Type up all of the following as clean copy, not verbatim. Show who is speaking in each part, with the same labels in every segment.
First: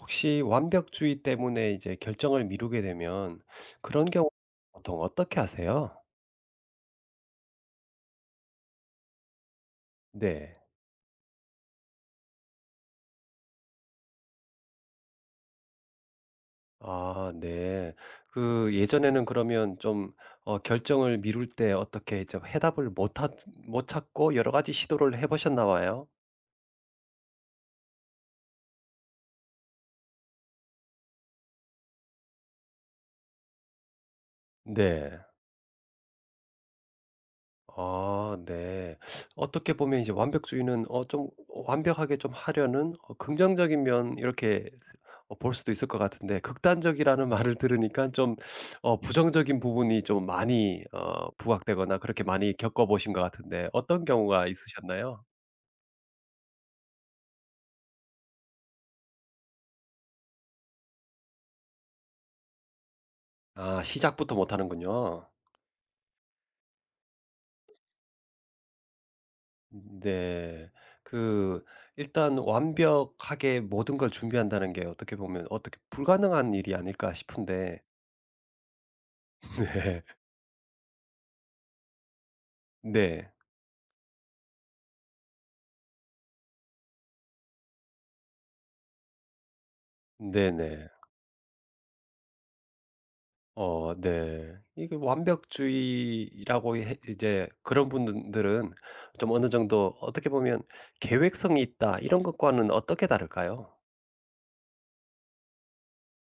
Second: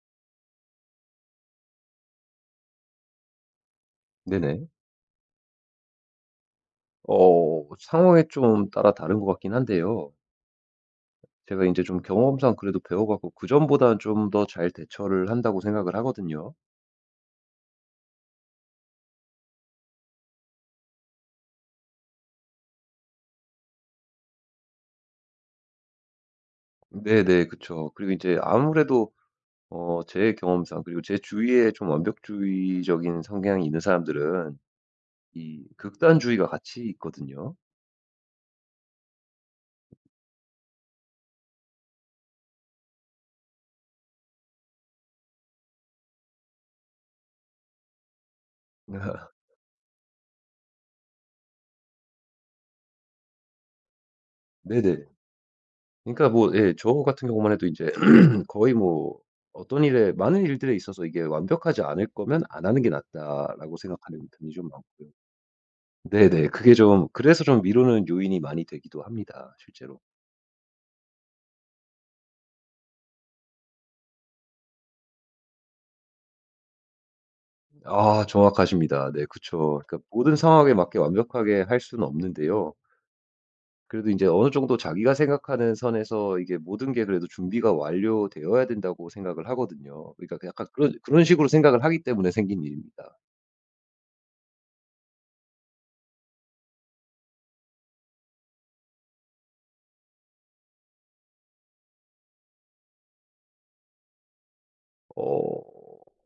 Speaker 1: 혹시 완벽주의 때문에 이제 결정을 미루게 되면 그런 경우
Speaker 2: 네네.
Speaker 1: 보통 어떻게 하세요?
Speaker 2: 상황에 좀 따라 다른 것 같긴 한데요.
Speaker 1: 네.
Speaker 2: 제가 이제 좀 경험상 그래도 배워 갖고 그전보다는 좀 더 잘 대처를 한다고 생각을 하거든요.
Speaker 1: 아 네. 그 예전에는 그러면 좀 결정을 미룰 때 어떻게 좀 해답을 못 찾고 여러 가지 시도를 해 보셨나 봐요?
Speaker 2: 네네. 그쵸. 그리고 이제 아무래도 제 경험상, 그리고 제 주위에 좀 완벽주의적인 성향이 있는 사람들은
Speaker 1: 네.
Speaker 2: 이 극단주의가 같이 있거든요.
Speaker 1: 아 네. 어떻게 보면 이제 완벽주의는 좀 완벽하게 좀 하려는 긍정적인 면 이렇게 볼 수도 있을 것 같은데 극단적이라는 말을 들으니까 좀 부정적인 부분이 좀 많이 부각되거나 그렇게 많이 겪어 보신 것 같은데 어떤 경우가
Speaker 2: 네네.
Speaker 1: 있으셨나요?
Speaker 2: 그러니까 뭐 예 저 같은 경우만 해도 이제 거의 뭐 어떤 일에 많은 일들에 있어서 이게 '완벽하지 않을 거면 안 하는 게 낫다.'라고
Speaker 1: 아
Speaker 2: 생각하는
Speaker 1: 시작부터
Speaker 2: 편이
Speaker 1: 못
Speaker 2: 좀 많고요.
Speaker 1: 하는군요.
Speaker 2: 네네. 그게 좀 그래서 좀 미루는 요인이 많이 되기도 합니다 실제로.
Speaker 1: 네. 그 일단 완벽하게 모든 걸 준비한다는 게 어떻게 보면 어떻게 불가능한 일이 아닐까 싶은데.
Speaker 2: 아 정확하십니다. 네 그쵸.
Speaker 1: 네.
Speaker 2: 그러니까 모든 상황에 맞게 완벽하게 할 수는 없는데요.
Speaker 1: 네.
Speaker 2: 그래도 인제 어느 정도 자기가 생각하는 선에서 이게 모든 게 그래도 준비가 완료되어야 된다고 생각을 하거든요. 그러니까 그 약간
Speaker 1: 네네.
Speaker 2: 그런 식으로 생각을 하기 때문에 생긴 일입니다.
Speaker 1: 네. 이게 완벽주의라고 해 이제 그런 분들은 좀 어느 정도 어떻게 보면 계획성이 있다 이런 것과는 어떻게 다를까요?
Speaker 2: 어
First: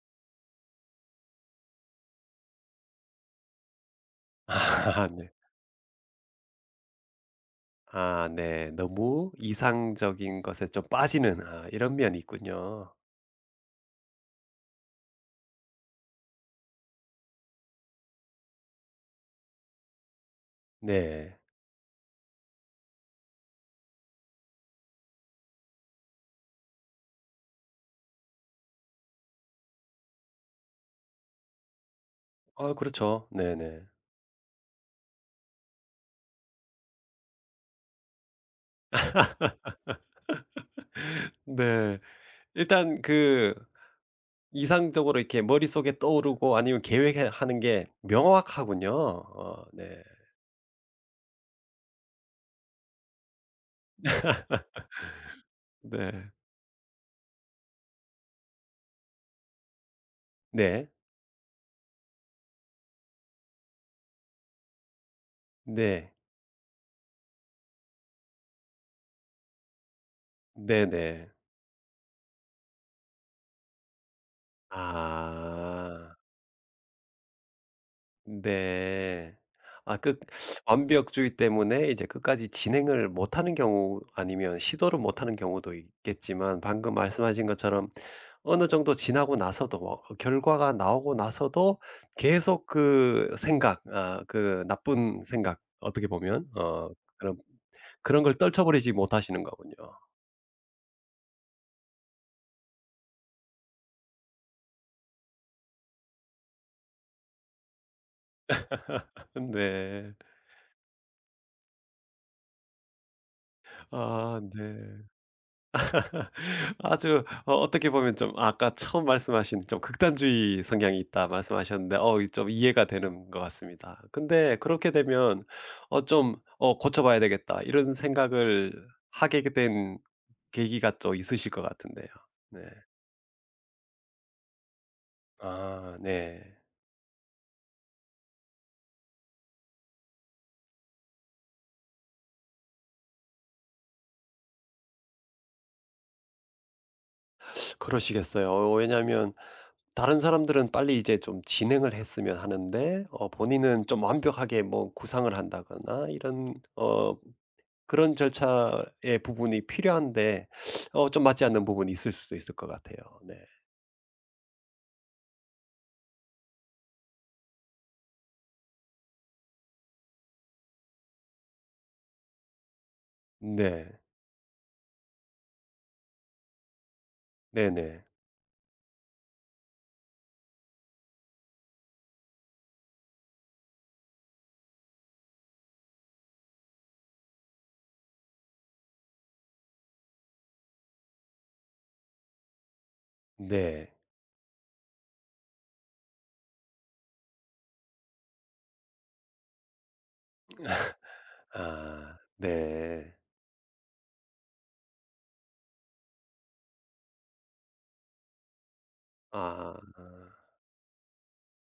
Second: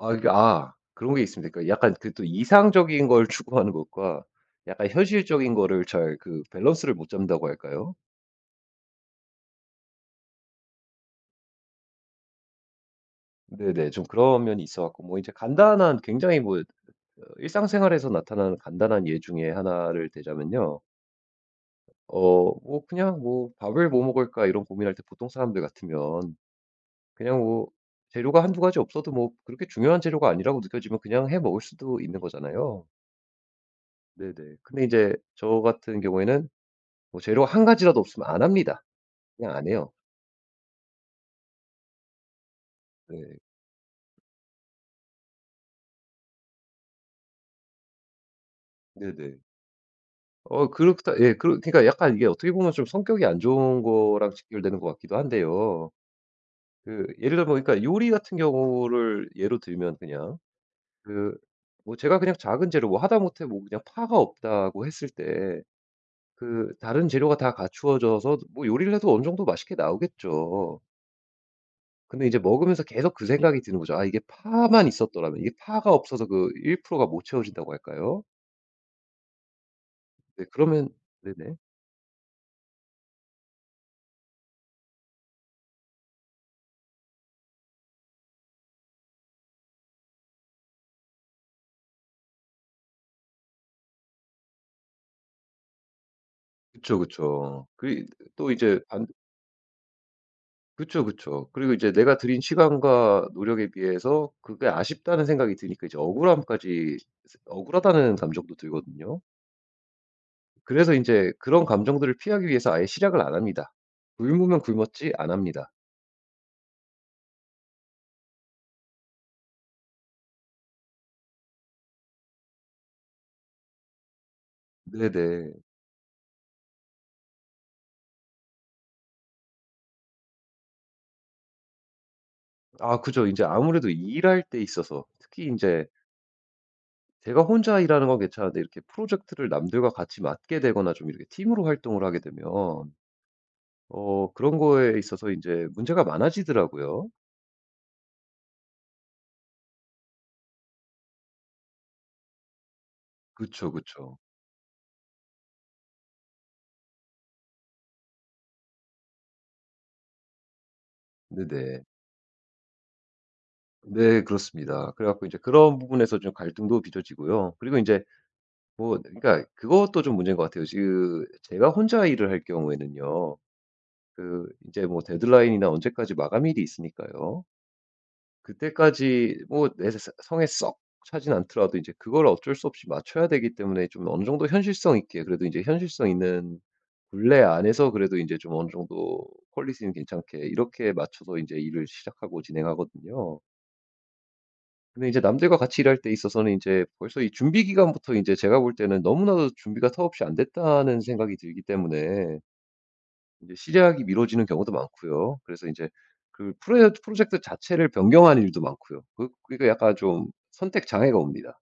Speaker 2: 이게 그런 게 있습니다. 그러니까 약간 그 또 이상적인 걸 추구하는 것과 약간
Speaker 1: 아 네.
Speaker 2: 현실적인 거를 잘 그 밸런스를 못 잡는다고 할까요?
Speaker 1: 아 네. 너무 이상적인 것에 좀 빠지는 아 이런 면이 있군요.
Speaker 2: 네네. 좀 그런 면이 있어 갖고 뭐 이제 간단한 굉장히 뭐 일상생활에서 나타나는 간단한 예 중에 하나를 대자면요.
Speaker 1: 네.
Speaker 2: 뭐 그냥 뭐 '밥을 뭐 먹을까?' 이런 고민할 때 보통 사람들 같으면 그냥 뭐 재료가 한두 가지 없어도 뭐 그렇게 중요한 재료가 아니라고 느껴지면 그냥 해 먹을 수도 있는
Speaker 1: 아
Speaker 2: 거잖아요.
Speaker 1: 그렇죠. 네네.
Speaker 2: 네네. 근데 이제 저 같은 경우에는 뭐 재료가 한 가지라도 없으면 안 합니다. 그냥 안 해요.
Speaker 1: 네. 일단
Speaker 2: 네.
Speaker 1: 그 이상적으로 이렇게 머릿속에 떠오르고 아니면 계획 하는 게 명확하군요.
Speaker 2: 네네.
Speaker 1: 네.
Speaker 2: 그렇다 예. 그러니까 약간 이게 어떻게 보면 좀 성격이 안 좋은 거랑 직결되는 것 같기도 한데요.
Speaker 1: 네.
Speaker 2: 그 예를 들어 보니까 요리 같은 경우를 예로 들면 그냥
Speaker 1: 네.
Speaker 2: 그 뭐 제가 그냥 작은 재료 뭐 하다못해 뭐 그냥 파가 없다고 했을 때,
Speaker 1: 네.
Speaker 2: 그 다른 재료가 다 갖추어져서 뭐 요리를 해도 어느 정도 맛있게 나오겠죠.
Speaker 1: 네네.
Speaker 2: 근데 이제 먹으면서 계속 그 생각이 드는 거죠. '아 이게 파만 있었더라면.' 이게 파가
Speaker 1: 아.
Speaker 2: 없어서 그 1%가 못 채워진다고 할까요?
Speaker 1: 네. 아 끝
Speaker 2: 네 그러면
Speaker 1: 완벽주의
Speaker 2: 네네.
Speaker 1: 때문에 이제 끝까지 진행을 못하는 경우 아니면 시도를 못하는 경우도 있겠지만 방금 말씀하신 것처럼 어느 정도 지나고 나서도 뭐 결과가 나오고 나서도 계속 그 생각 아 그 나쁜 생각 어떻게 보면
Speaker 2: 그쵸,
Speaker 1: 그런
Speaker 2: 그쵸. 그
Speaker 1: 그런 걸
Speaker 2: 또 이제
Speaker 1: 떨쳐버리지 못하시는 거군요.
Speaker 2: 그쵸, 그쵸. 그리고 이제 내가 들인 시간과 노력에 비해서 그게 아쉽다는 생각이 드니까 이제 억울함까지, 억울하다는 감정도 들거든요.
Speaker 1: 네.
Speaker 2: 그래서 이제 그런 감정들을 피하기 위해서 아예 시작을 안 합니다.
Speaker 1: 아
Speaker 2: 굶으면
Speaker 1: 네.
Speaker 2: 굶었지 안 합니다.
Speaker 1: 아주 어떻게 보면 좀 아까 처음 말씀하신 좀 극단주의 성향이 있다 말씀하셨는데 이좀 이해가 되는 것 같습니다. 근데 그렇게 되면
Speaker 2: 네네.
Speaker 1: 좀 '고쳐 봐야 되겠다.' 이런 생각을 하게 된 계기가 또 있으실 것 같은데요. 네.
Speaker 2: 아 그죠. 이제 아무래도 일할 때 있어서 특히 이제
Speaker 1: 아 네.
Speaker 2: 제가 혼자 일하는 건 괜찮은데, 이렇게 프로젝트를 남들과 같이 맡게 되거나 좀 이렇게 팀으로 활동을 하게 되면 그런 거에 있어서 이제 문제가 많아지더라고요.
Speaker 1: 그러시겠어요. 왜냐하면 다른 사람들은 빨리 이제 좀 진행을 했으면 하는데
Speaker 2: 그쵸,
Speaker 1: 본인은 좀
Speaker 2: 그쵸.
Speaker 1: 완벽하게 뭐 구상을 한다거나 이런 그런 절차의 부분이 필요한데 좀 맞지 않는
Speaker 2: 네네.
Speaker 1: 부분이 있을 수도 있을 것 같아요. 네.
Speaker 2: 네 그렇습니다. 그래 갖고 이제 그런 부분에서 좀 갈등도 빚어지고요. 그리고 이제 뭐 그러니까 그것도 좀 문제인 것 같아요. 지금 제가 혼자 일을 할 경우에는요.
Speaker 1: 네.
Speaker 2: 그 이제 뭐 데드라인이나 언제까지 마감일이 있으니까요.
Speaker 1: 네네.
Speaker 2: 그때까지 뭐 내 성에 썩 차진 않더라도 이제 그걸 어쩔 수 없이 맞춰야 되기 때문에 좀 어느 정도 현실성 있게, 그래도 이제 현실성 있는 굴레 안에서 그래도 이제 좀 어느 정도 퀄리티는 괜찮게 이렇게 맞춰서 이제 일을 시작하고 진행하거든요.
Speaker 1: 네.
Speaker 2: 근데 이제 남들과 같이 일할 때 있어서는 이제 벌써 이 준비 기간부터 이제 제가 볼 때는 너무나도 준비가 터없이 안 됐다는 생각이 들기
Speaker 1: 아
Speaker 2: 때문에
Speaker 1: 네.
Speaker 2: 이제 시작이 미뤄지는 경우도 많고요. 그래서 이제 그 프로젝트 자체를 변경하는 일도 많고요. 그 그러니까
Speaker 1: 아
Speaker 2: 약간 좀 선택 장애가 옵니다.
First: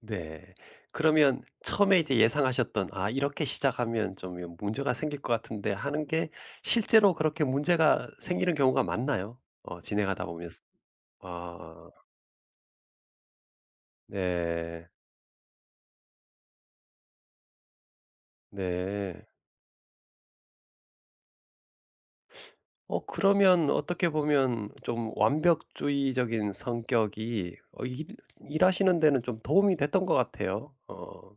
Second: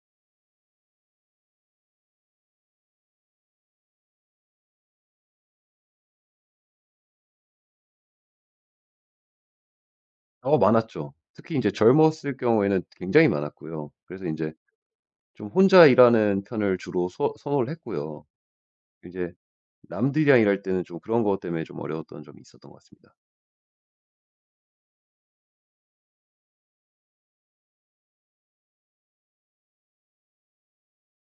Speaker 1: 네. 그러면 처음에 이제 예상하셨던 '아 이렇게 시작하면 좀 여 문제가 생길 것 같은데.' 하는 게 실제로 그렇게 문제가 생기는 경우가 많나요? 진행하다
Speaker 2: 어
Speaker 1: 보면서.
Speaker 2: 많았죠. 특히 이제
Speaker 1: 아
Speaker 2: 젊었을 경우에는 굉장히 많았고요. 그래서 이제
Speaker 1: 네.
Speaker 2: 좀 혼자 일하는 편을 주로 소 선호를 했고요.
Speaker 1: 네.
Speaker 2: 이제 남들이랑 일할 때는 좀 그런 것 때문에 좀 어려웠던 점이 있었던 것 같습니다.
Speaker 1: 그러면 어떻게 보면 좀 완벽주의적인 성격이 어 일 일하시는 데는 좀 도움이 됐던 것 같아요.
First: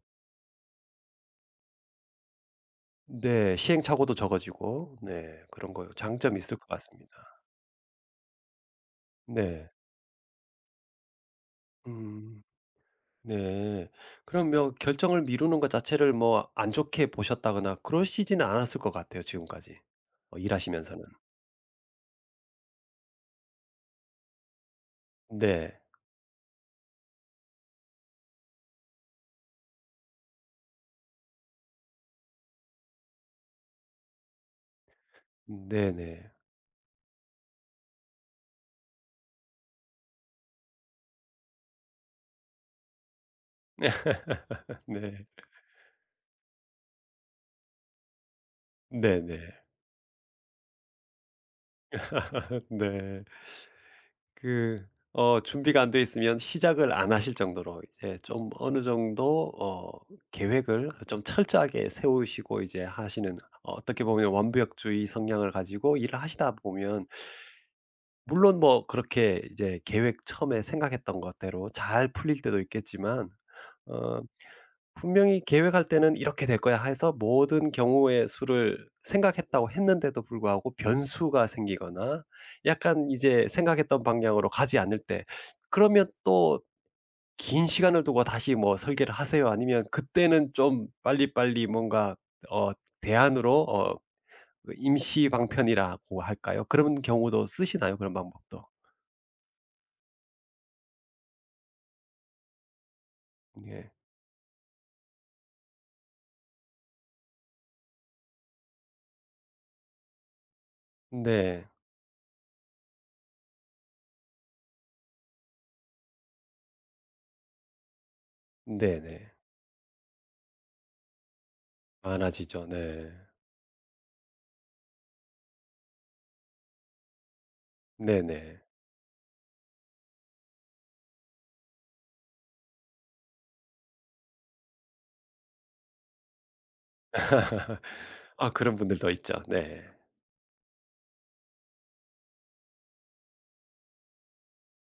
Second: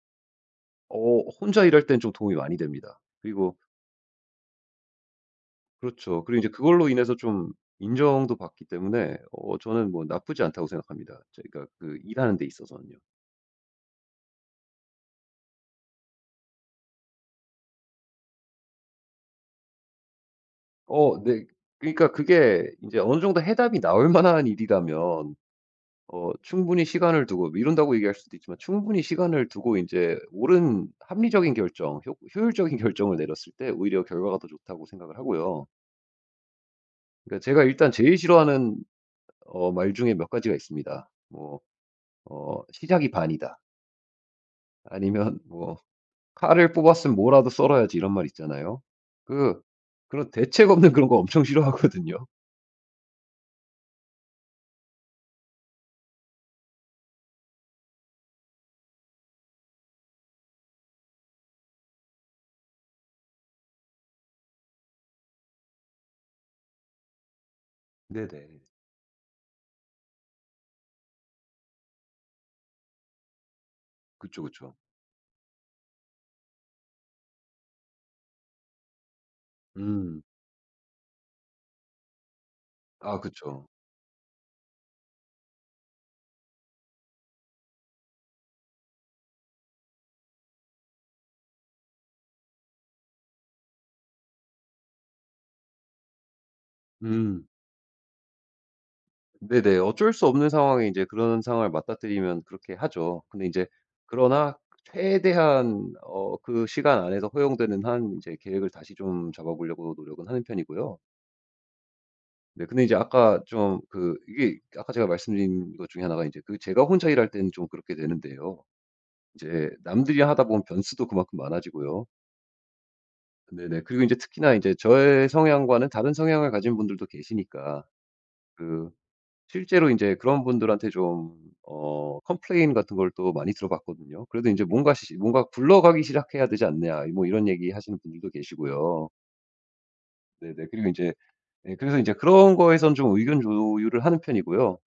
Speaker 2: 어 혼자 일할 땐 좀 도움이 많이 됩니다. 그리고
Speaker 1: 네. 시행착오도 적어지고 네 그런 거
Speaker 2: 그렇죠.
Speaker 1: 장점이
Speaker 2: 그리고 이제
Speaker 1: 있을 것
Speaker 2: 그걸로
Speaker 1: 같습니다.
Speaker 2: 인해서 좀 인정도 받기 때문에
Speaker 1: 네.
Speaker 2: 저는 뭐 나쁘지 않다고 생각합니다. 저 그러니까 그 일하는
Speaker 1: 음
Speaker 2: 데 있어서는요.
Speaker 1: 네. 그럼 뭐 결정을 미루는 것 자체를 뭐 안 좋게 보셨다거나 그러시지는 않았을 것 같아요 지금까지. 일하시면서는.
Speaker 2: 어 네. 그러니까 그게 이제 어느 정도 해답이 나올 만한 일이라면
Speaker 1: 네.
Speaker 2: 충분히 시간을 두고 미룬다고 얘기할 수도 있지만, 충분히 시간을 두고 이제 옳은 합리적인 결정, 효 효율적인 결정을 내렸을 때 오히려 결과가 더 좋다고 생각을 하고요.
Speaker 1: 네네.
Speaker 2: 그러니까 제가 일단 제일 싫어하는 말 중에 몇 가지가 있습니다. 뭐 "시작이 반이다."
Speaker 1: 네.
Speaker 2: 아니면 뭐 "칼을 뽑았으면 뭐라도 썰어야지." 이런 말 있잖아요.
Speaker 1: 네네.
Speaker 2: 그 그런 대책 없는 그런 거 엄청 싫어하거든요.
Speaker 1: 네. 그 준비가 안 돼 있으면 시작을 안 하실 정도로 이제 좀 어느 정도 계획을 좀 철저하게 세우시고 이제 하시는 어떻게 보면 완벽주의 성향을 가지고 일을 하시다 보면 물론
Speaker 2: 네네.
Speaker 1: 뭐 그렇게 이제 계획 처음에 생각했던 것대로 잘 풀릴 때도 있겠지만 어,
Speaker 2: 그쵸, 그쵸.
Speaker 1: 분명히 계획할 때는 '이렇게 될 거야.' 해서 모든 경우의 수를 생각했다고
Speaker 2: 음.
Speaker 1: 했는데도 불구하고 변수가 생기거나 약간
Speaker 2: 아
Speaker 1: 이제
Speaker 2: 그쵸.
Speaker 1: 생각했던 방향으로 가지 않을 때 그러면 또 긴 시간을 두고 다시 뭐 설계를 하세요? 아니면 그때는 좀 빨리빨리 뭔가 어 대안으로 그 임시 방편이라고 할까요? 그런
Speaker 2: 음.
Speaker 1: 경우도 쓰시나요? 그런 방법도?
Speaker 2: 네네. 어쩔 수 없는 상황에 이제 그런 상황을 맞닥뜨리면 그렇게 하죠. 근데 이제
Speaker 1: 예.
Speaker 2: 그러나 최대한 그 시간 안에서 허용되는 한 이제 계획을 다시 좀 잡아 보려고 노력은 하는 편이고요.
Speaker 1: 네.
Speaker 2: 네. 근데 이제 아까 좀 그 이게 아까 제가 말씀드린 것 중에 하나가 이제 그 제가 혼자 일할 때는 좀 그렇게 되는데요.
Speaker 1: 네네.
Speaker 2: 이제 남들이 하다 보면 변수도 그만큼 많아지고요.
Speaker 1: 많아지죠. 네.
Speaker 2: 네네. 그리고 이제 특히나 이제 저의 성향과는 다른 성향을 가진 분들도 계시니까
Speaker 1: 네네.
Speaker 2: 그 실제로 이제 그런 분들한테 좀 컴플레인 같은 걸 또 많이 들어봤거든요. 그래도 이제 뭔가 시 뭔가 "굴러가기 시작해야 되지 않냐." 뭐 이런 얘기하시는 분들도
Speaker 1: 아 그런
Speaker 2: 계시고요.
Speaker 1: 분들도 있죠. 네.
Speaker 2: 네네. 그리고 이제 예 그래서 이제 그런 거에선 좀 의견 조율을 하는 편이고요.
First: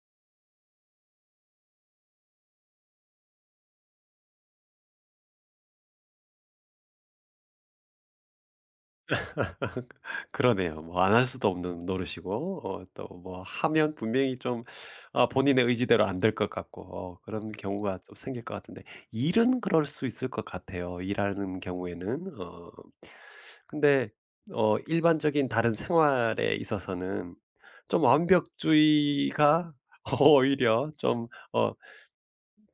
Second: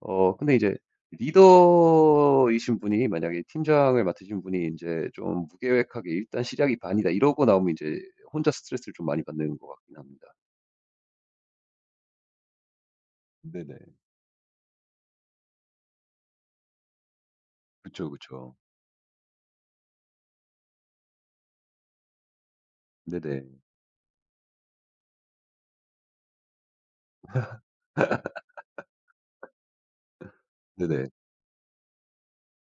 Speaker 2: 근데 이제 리더이신 분이, 만약에 팀장을 맡으신 분이 이제 좀 무계획하게 "일단 시작이 반이다." 이러고 나오면 이제 혼자 스트레스를 좀 많이 받는 것 같긴 합니다.
Speaker 1: 그러네요. 뭐 안 할 수도 없는 노릇이고 또 뭐
Speaker 2: 네네.
Speaker 1: 하면 분명히 좀 아 본인의 의지대로 안 될 것 같고 그런 경우가
Speaker 2: 그쵸,
Speaker 1: 좀 생길 것
Speaker 2: 그쵸.
Speaker 1: 같은데 일은 그럴 수 있을 것 같아요, 일하는 경우에는.
Speaker 2: 네네.
Speaker 1: 근데 일반적인 다른 생활에 있어서는 좀 완벽주의가 오히려
Speaker 2: 네네.
Speaker 1: 좀어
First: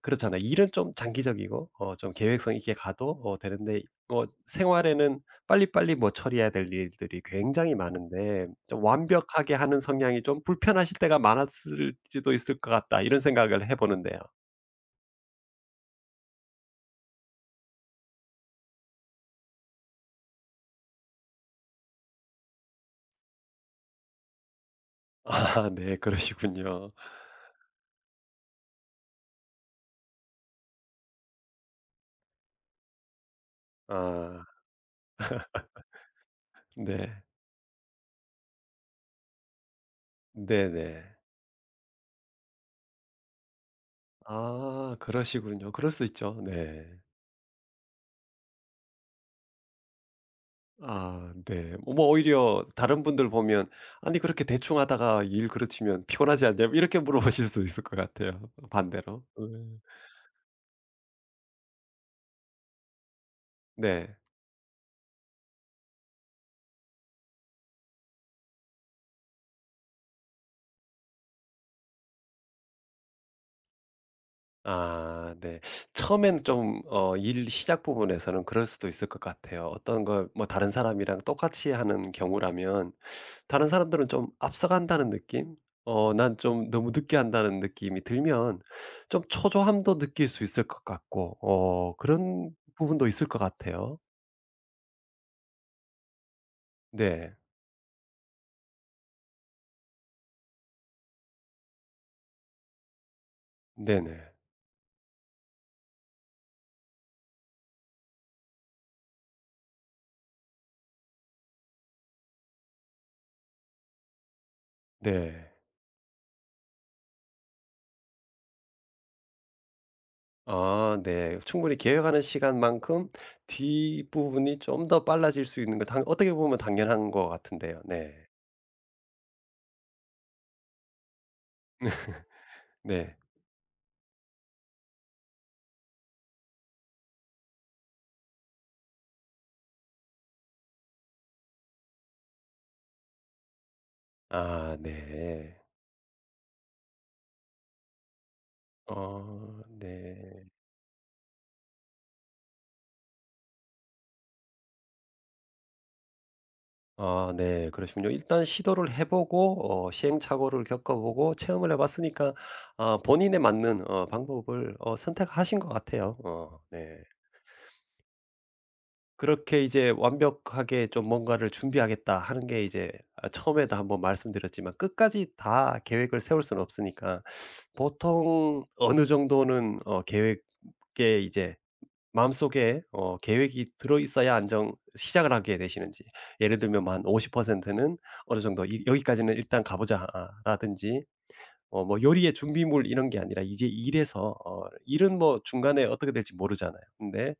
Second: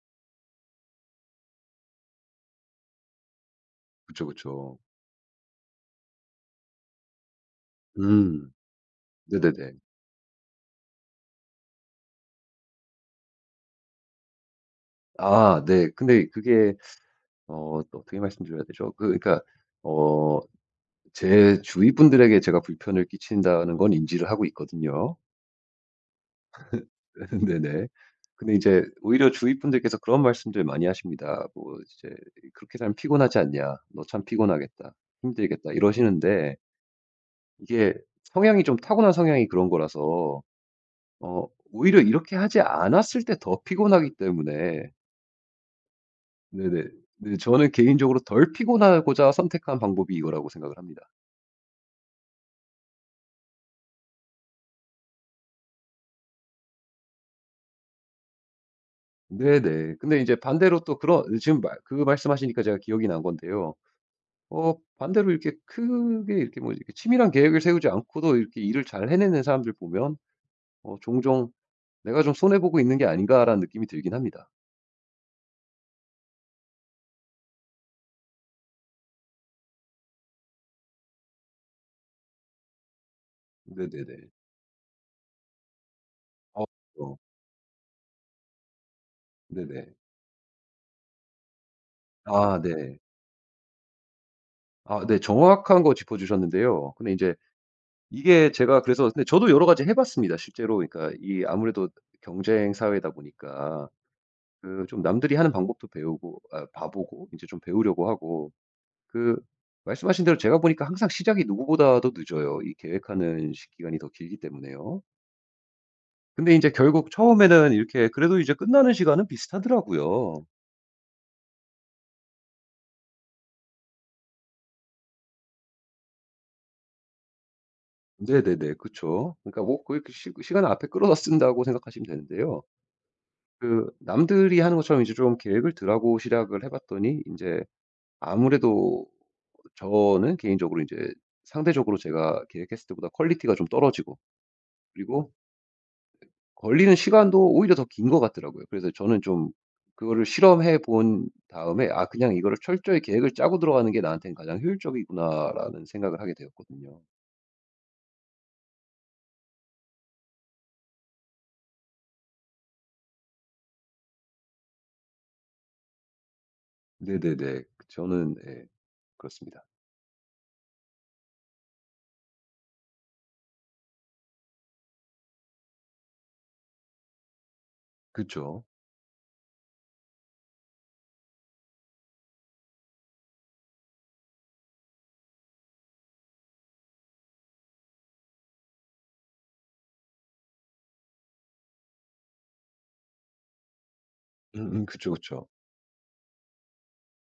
Speaker 1: 그렇잖아요. 일은 좀 장기적이고 좀 계획성 있게 가도 되는데
Speaker 2: 그쵸,
Speaker 1: 뭐
Speaker 2: 그쵸.
Speaker 1: 생활에는 빨리빨리 뭐 처리해야 될 일들이 굉장히 많은데
Speaker 2: 음.
Speaker 1: 좀 '완벽하게
Speaker 2: 네네네.
Speaker 1: 하는 성향이 좀 불편하실 때가 많았을지도 있을 것 같다.' 이런 생각을 해 보는데요.
Speaker 2: 아 네. 근데 그게 또 어떻게 말씀드려야 되죠? 그 그러니까 어 제 주위 분들에게 제가 불편을 끼친다는 건 인지를 하고 있거든요.
Speaker 1: 아 네. 그러시군요.
Speaker 2: 네네. 근데 이제 오히려 주위 분들께서 그런 말씀들 많이 하십니다. 뭐 이제 "그렇게 살면 피곤하지 않냐. 너 참
Speaker 1: 아
Speaker 2: 피곤하겠다. 힘들겠다." 이러시는데,
Speaker 1: 네.
Speaker 2: 이게 성향이 좀 타고난 성향이 그런 거라서
Speaker 1: 네네.
Speaker 2: 오히려 이렇게 하지 않았을 때 더 피곤하기 때문에.
Speaker 1: 아 그러시군요. 그럴 수 있죠.
Speaker 2: 네네.
Speaker 1: 네.
Speaker 2: 네 저는 개인적으로 덜 피곤하고자 선택한 방법이 이거라고 생각을 합니다.
Speaker 1: 아 네. 뭐 오히려 다른 분들 보면 "아니 그렇게 대충 하다가 일 그르치면 피곤하지 않냐?" 뭐 이렇게 물어보실 수도 있을 것 같아요 반대로. 네.
Speaker 2: 네네. 근데 이제 반대로 또 그런 지금 말 그 말씀하시니까 제가 기억이 난 건데요.
Speaker 1: 네.
Speaker 2: 반대로 이렇게 크게 이렇게 뭐 이렇게 치밀한 계획을 세우지 않고도 이렇게 일을 잘 해내는 사람들 보면 종종 '내가 좀 손해 보고 있는 게 아닌가.'라는 느낌이 들긴 합니다.
Speaker 1: 아 네. 처음엔 좀 일 시작 부분에서는 그럴 수도 있을 것 같아요. 어떤 걸 뭐 다른 사람이랑 똑같이 하는 경우라면 다른 사람들은 좀
Speaker 2: 네네네.
Speaker 1: 앞서간다는 느낌? 난
Speaker 2: 어
Speaker 1: 좀 너무
Speaker 2: 어,
Speaker 1: 늦게 한다는 느낌이 들면 좀
Speaker 2: 네네.
Speaker 1: 초조함도 느낄 수 있을 것 같고 그런
Speaker 2: 아 네.
Speaker 1: 부분도 있을 것 같아요.
Speaker 2: 아 네. 정확한 거 짚어 주셨는데요. 근데 이제
Speaker 1: 네.
Speaker 2: 이게 제가 그래서 근데 저도 여러 가지 해 봤습니다. 실제로 그러니까 이 아무래도 경쟁 사회다 보니까,
Speaker 1: 네네.
Speaker 2: 그 좀 남들이 하는 방법도 배우고 아 봐 보고 이제 좀 배우려고 하고 그 말씀하신 대로 제가 보니까 항상 시작이 누구보다도 늦어요. 이 계획하는 시 기간이 더 길기 때문에요.
Speaker 1: 네.
Speaker 2: 근데 이제 결국 처음에는 이렇게 그래도 이제 끝나는 시간은 비슷하더라고요.
Speaker 1: 아 네. 충분히 계획하는 시간만큼 뒷부분이 좀 더 빨라질 수 있는 거 당 어떻게 보면 당연한 것 같은데요. 네.
Speaker 2: 네네네. 그쵸. 그러니까 뭐 그렇게 시 시간을 앞에 끌어다 쓴다고 생각하시면 되는데요.
Speaker 1: 네.
Speaker 2: 그 남들이 하는 것처럼 이제 좀 계획을 들하고 시작을 해 봤더니 이제 아무래도 저는 개인적으로 이제 상대적으로 제가 계획했을 때보다 퀄리티가 좀 떨어지고,
Speaker 1: 아
Speaker 2: 그리고
Speaker 1: 네.
Speaker 2: 걸리는 시간도 오히려 더 긴 것 같더라고요. 그래서 저는 좀 그거를
Speaker 1: 네.
Speaker 2: 실험해 본 다음에 '아 그냥 이거를 철저히 계획을 짜고 들어가는 게 나한테는 가장 효율적이구나.'라는 생각을 하게 되었거든요.
Speaker 1: 아 네. 그러시군요. 일단 시도를 해 보고 시행착오를 겪어 보고 체험을 해 봤으니까 아 본인에 맞는 방법을 선택하신 것 같아요. 네.
Speaker 2: 네네네. 저는 예
Speaker 1: 그렇게
Speaker 2: 그렇습니다.
Speaker 1: 이제 완벽하게 좀 뭔가를 준비하겠다 하는 게 이제 아 처음에도 한번 말씀드렸지만 끝까지 다 계획을 세울 수는 없으니까
Speaker 2: 그쵸.
Speaker 1: 보통 어느 정도는 계획에 이제 마음속에 계획이 들어 있어야 안정 시작을 하게 되시는지 예를 들면 뭐 한 50%는 어느 정도 이 '여기까지는 일단 가 보자.' 아 라든지 뭐 요리의 준비물 이런 게 아니라 이제 일에서
Speaker 2: 음음. 그쵸,
Speaker 1: 일은 뭐
Speaker 2: 그쵸.
Speaker 1: 중간에 어떻게 될지 모르잖아요. 근데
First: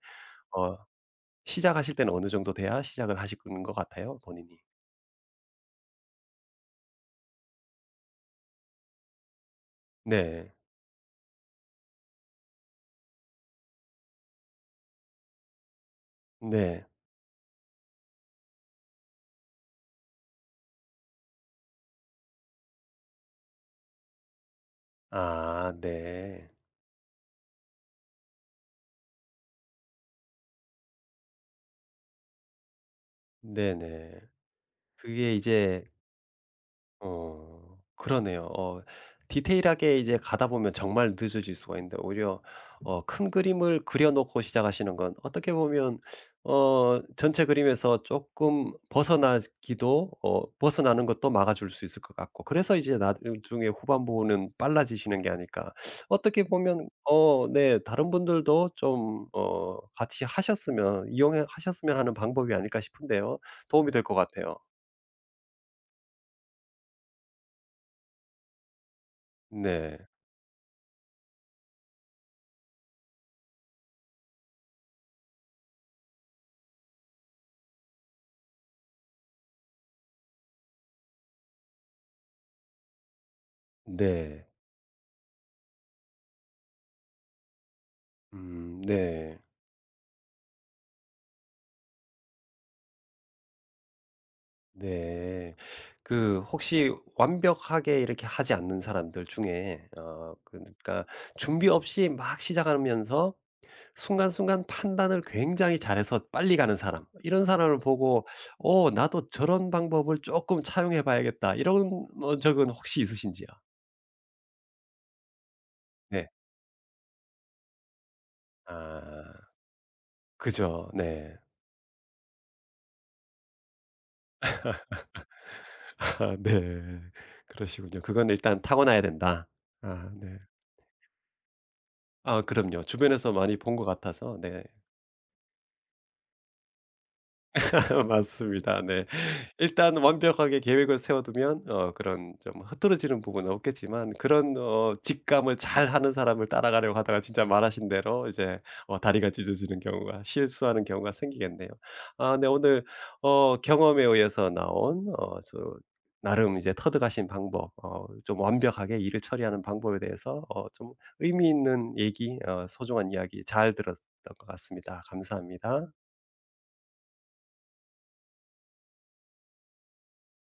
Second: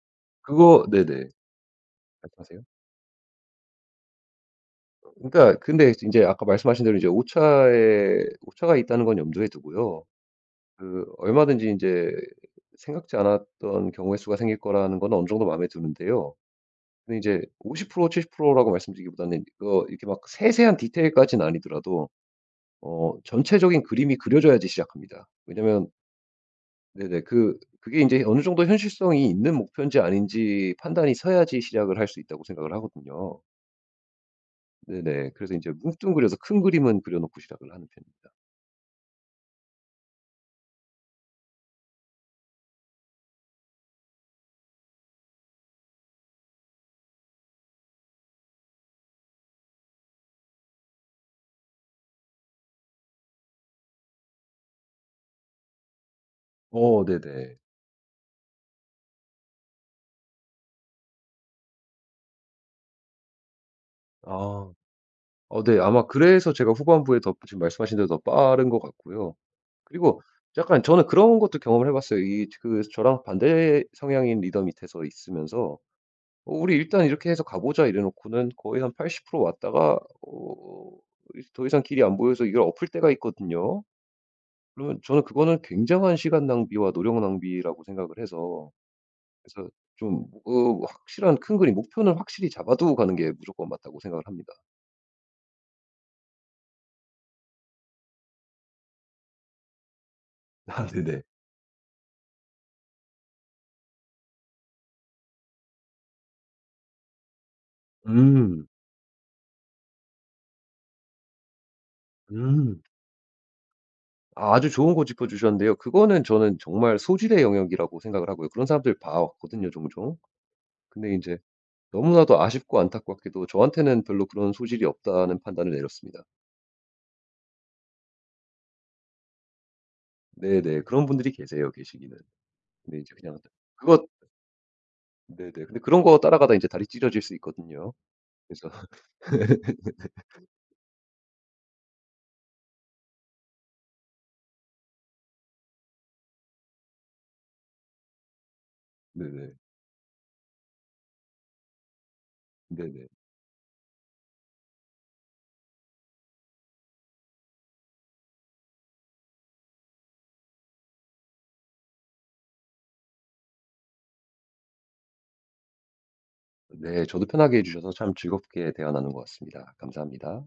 Speaker 1: 어
Speaker 2: 그거 네네.
Speaker 1: 시작하실 때는 어느 정도
Speaker 2: 말씀하세요.
Speaker 1: 돼야 시작을 하시는 것 같아요, 본인이?
Speaker 2: 그러니까 근데 인제 아까 말씀하신 대로 이제 오차에 오차가 있다는 건 염두에 두고요.
Speaker 1: 네.
Speaker 2: 그 얼마든지 인제 생각지 않았던 경우의 수가 생길 거라는 건 어느 정도 마음에 드는데요.
Speaker 1: 네.
Speaker 2: 근데 이제 50% 70% 라고 말씀드리기보다는 이거 이렇게 막 세세한 디테일까지는 아니더라도 전체적인 그림이 그려져야지 시작합니다.
Speaker 1: 아
Speaker 2: 왜냐면
Speaker 1: 네.
Speaker 2: 네네 그 그게 인제 어느 정도 현실성이 있는 목표인지 아닌지 판단이 서야지 시작을 할 수 있다고 생각을 하거든요.
Speaker 1: 네네.
Speaker 2: 네네.
Speaker 1: 그게
Speaker 2: 그래서 인제
Speaker 1: 이제
Speaker 2: 뭉뚱그려서 큰 그림은 그려 놓고 시작을 하는 편입니다.
Speaker 1: 그러네요. 디테일하게 이제 가다 보면 정말 늦어질 수가 있는데 오히려 큰 그림을 그려 놓고 시작하시는 건 어떻게 보면 전체 그림에서 조금 벗어나기도 벗어나는 것도 막아줄 수 있을 것 같고 그래서 이제 나중에 후반부는 빨라지시는 게 아닐까. 어떻게 보면
Speaker 2: 어 네네.
Speaker 1: 네 '다른 분들도 좀 같이 하셨으면 이용해 하셨으면 하는 방법이 아닐까.' 싶은데요. 도움이 될 것 같아요.
Speaker 2: 아. 어 네. 아마 그래서 제가 후반부에 더 지금 말씀하신 대로 더 빠른 것 같고요.
Speaker 1: 네.
Speaker 2: 그리고 약간 저는 그런 것도 경험을 해 봤어요. 이 그 저랑 반대 성향인 리더 밑에서 있으면서 우리 일단 이렇게 해서 가 보자." 이래 놓고는 거의 한 80% 왔다가 어 더 이상 길이 안 보여서 이걸 엎을 때가 있거든요.
Speaker 1: 네.
Speaker 2: 그러면 저는 그거는 굉장한 시간 낭비와 노력 낭비라고 생각을 해서,
Speaker 1: 네.
Speaker 2: 그래서 좀 확실한 큰 그림 목표는 확실히 잡아 두고 가는 게 무조건 맞다고 생각을 합니다.
Speaker 1: 네. 그 혹시 완벽하게 이렇게 하지 않는 사람들 중에
Speaker 2: 아
Speaker 1: 그러니까
Speaker 2: 네네.
Speaker 1: 준비 없이 막 시작하면서 순간순간 판단을 굉장히 잘해서 빨리 가는 사람 이런 사람을 보고
Speaker 2: 음.
Speaker 1: '어 나도 저런 방법을 조금 차용해 봐야겠다.' 이런 적은
Speaker 2: 음.
Speaker 1: 혹시 있으신지요?
Speaker 2: 아주 좋은 거 짚어 주셨는데요. 그거는
Speaker 1: 네.
Speaker 2: 저는 정말 소질의 영역이라고 생각을 하고요. 그런 사람들
Speaker 1: 아
Speaker 2: 봐왔거든요 종종.
Speaker 1: 그죠.
Speaker 2: 근데 이
Speaker 1: 네.
Speaker 2: 제 너무나도 아쉽고 안타깝게도 저한테는 별로 그런 소질이 없다는 판단을 내렸습니다.
Speaker 1: 아, 네. 그러시군요. 그건 일단 타고나야 된다. 아 네.
Speaker 2: 네네. 그런 분들이 계세요 계시기는.
Speaker 1: 아 그럼요.
Speaker 2: 근데 이제
Speaker 1: 주변에서
Speaker 2: 그냥
Speaker 1: 많이 본 것
Speaker 2: 그것
Speaker 1: 같아서 네.
Speaker 2: 네네. 근데 그런 거 따라가다 이제 다리 찢어질 수 있거든요. 그래서
Speaker 1: 맞습니다. 네. 일단 완벽하게 계획을 세워두면 그런 좀 흐트러지는 부분은 없겠지만 그런 직감을 잘하는 사람을 따라가려고 하다가 진짜 말하신 대로 이제 다리가
Speaker 2: 네네.
Speaker 1: 찢어지는 경우가 실수하는 경우가 생기겠네요. 아 네. 오늘
Speaker 2: 네네.
Speaker 1: 경험에 의해서 나온 저 나름 이제 터득하신 방법 좀 완벽하게 일을 처리하는 방법에 대해서 어 좀 의미 있는 얘기 소중한 이야기 잘 들었던 것 같습니다. 감사합니다.
Speaker 2: 네. 저도 편하게 해 주셔서 참 즐겁게 대화 나눈 것 같습니다. 감사합니다.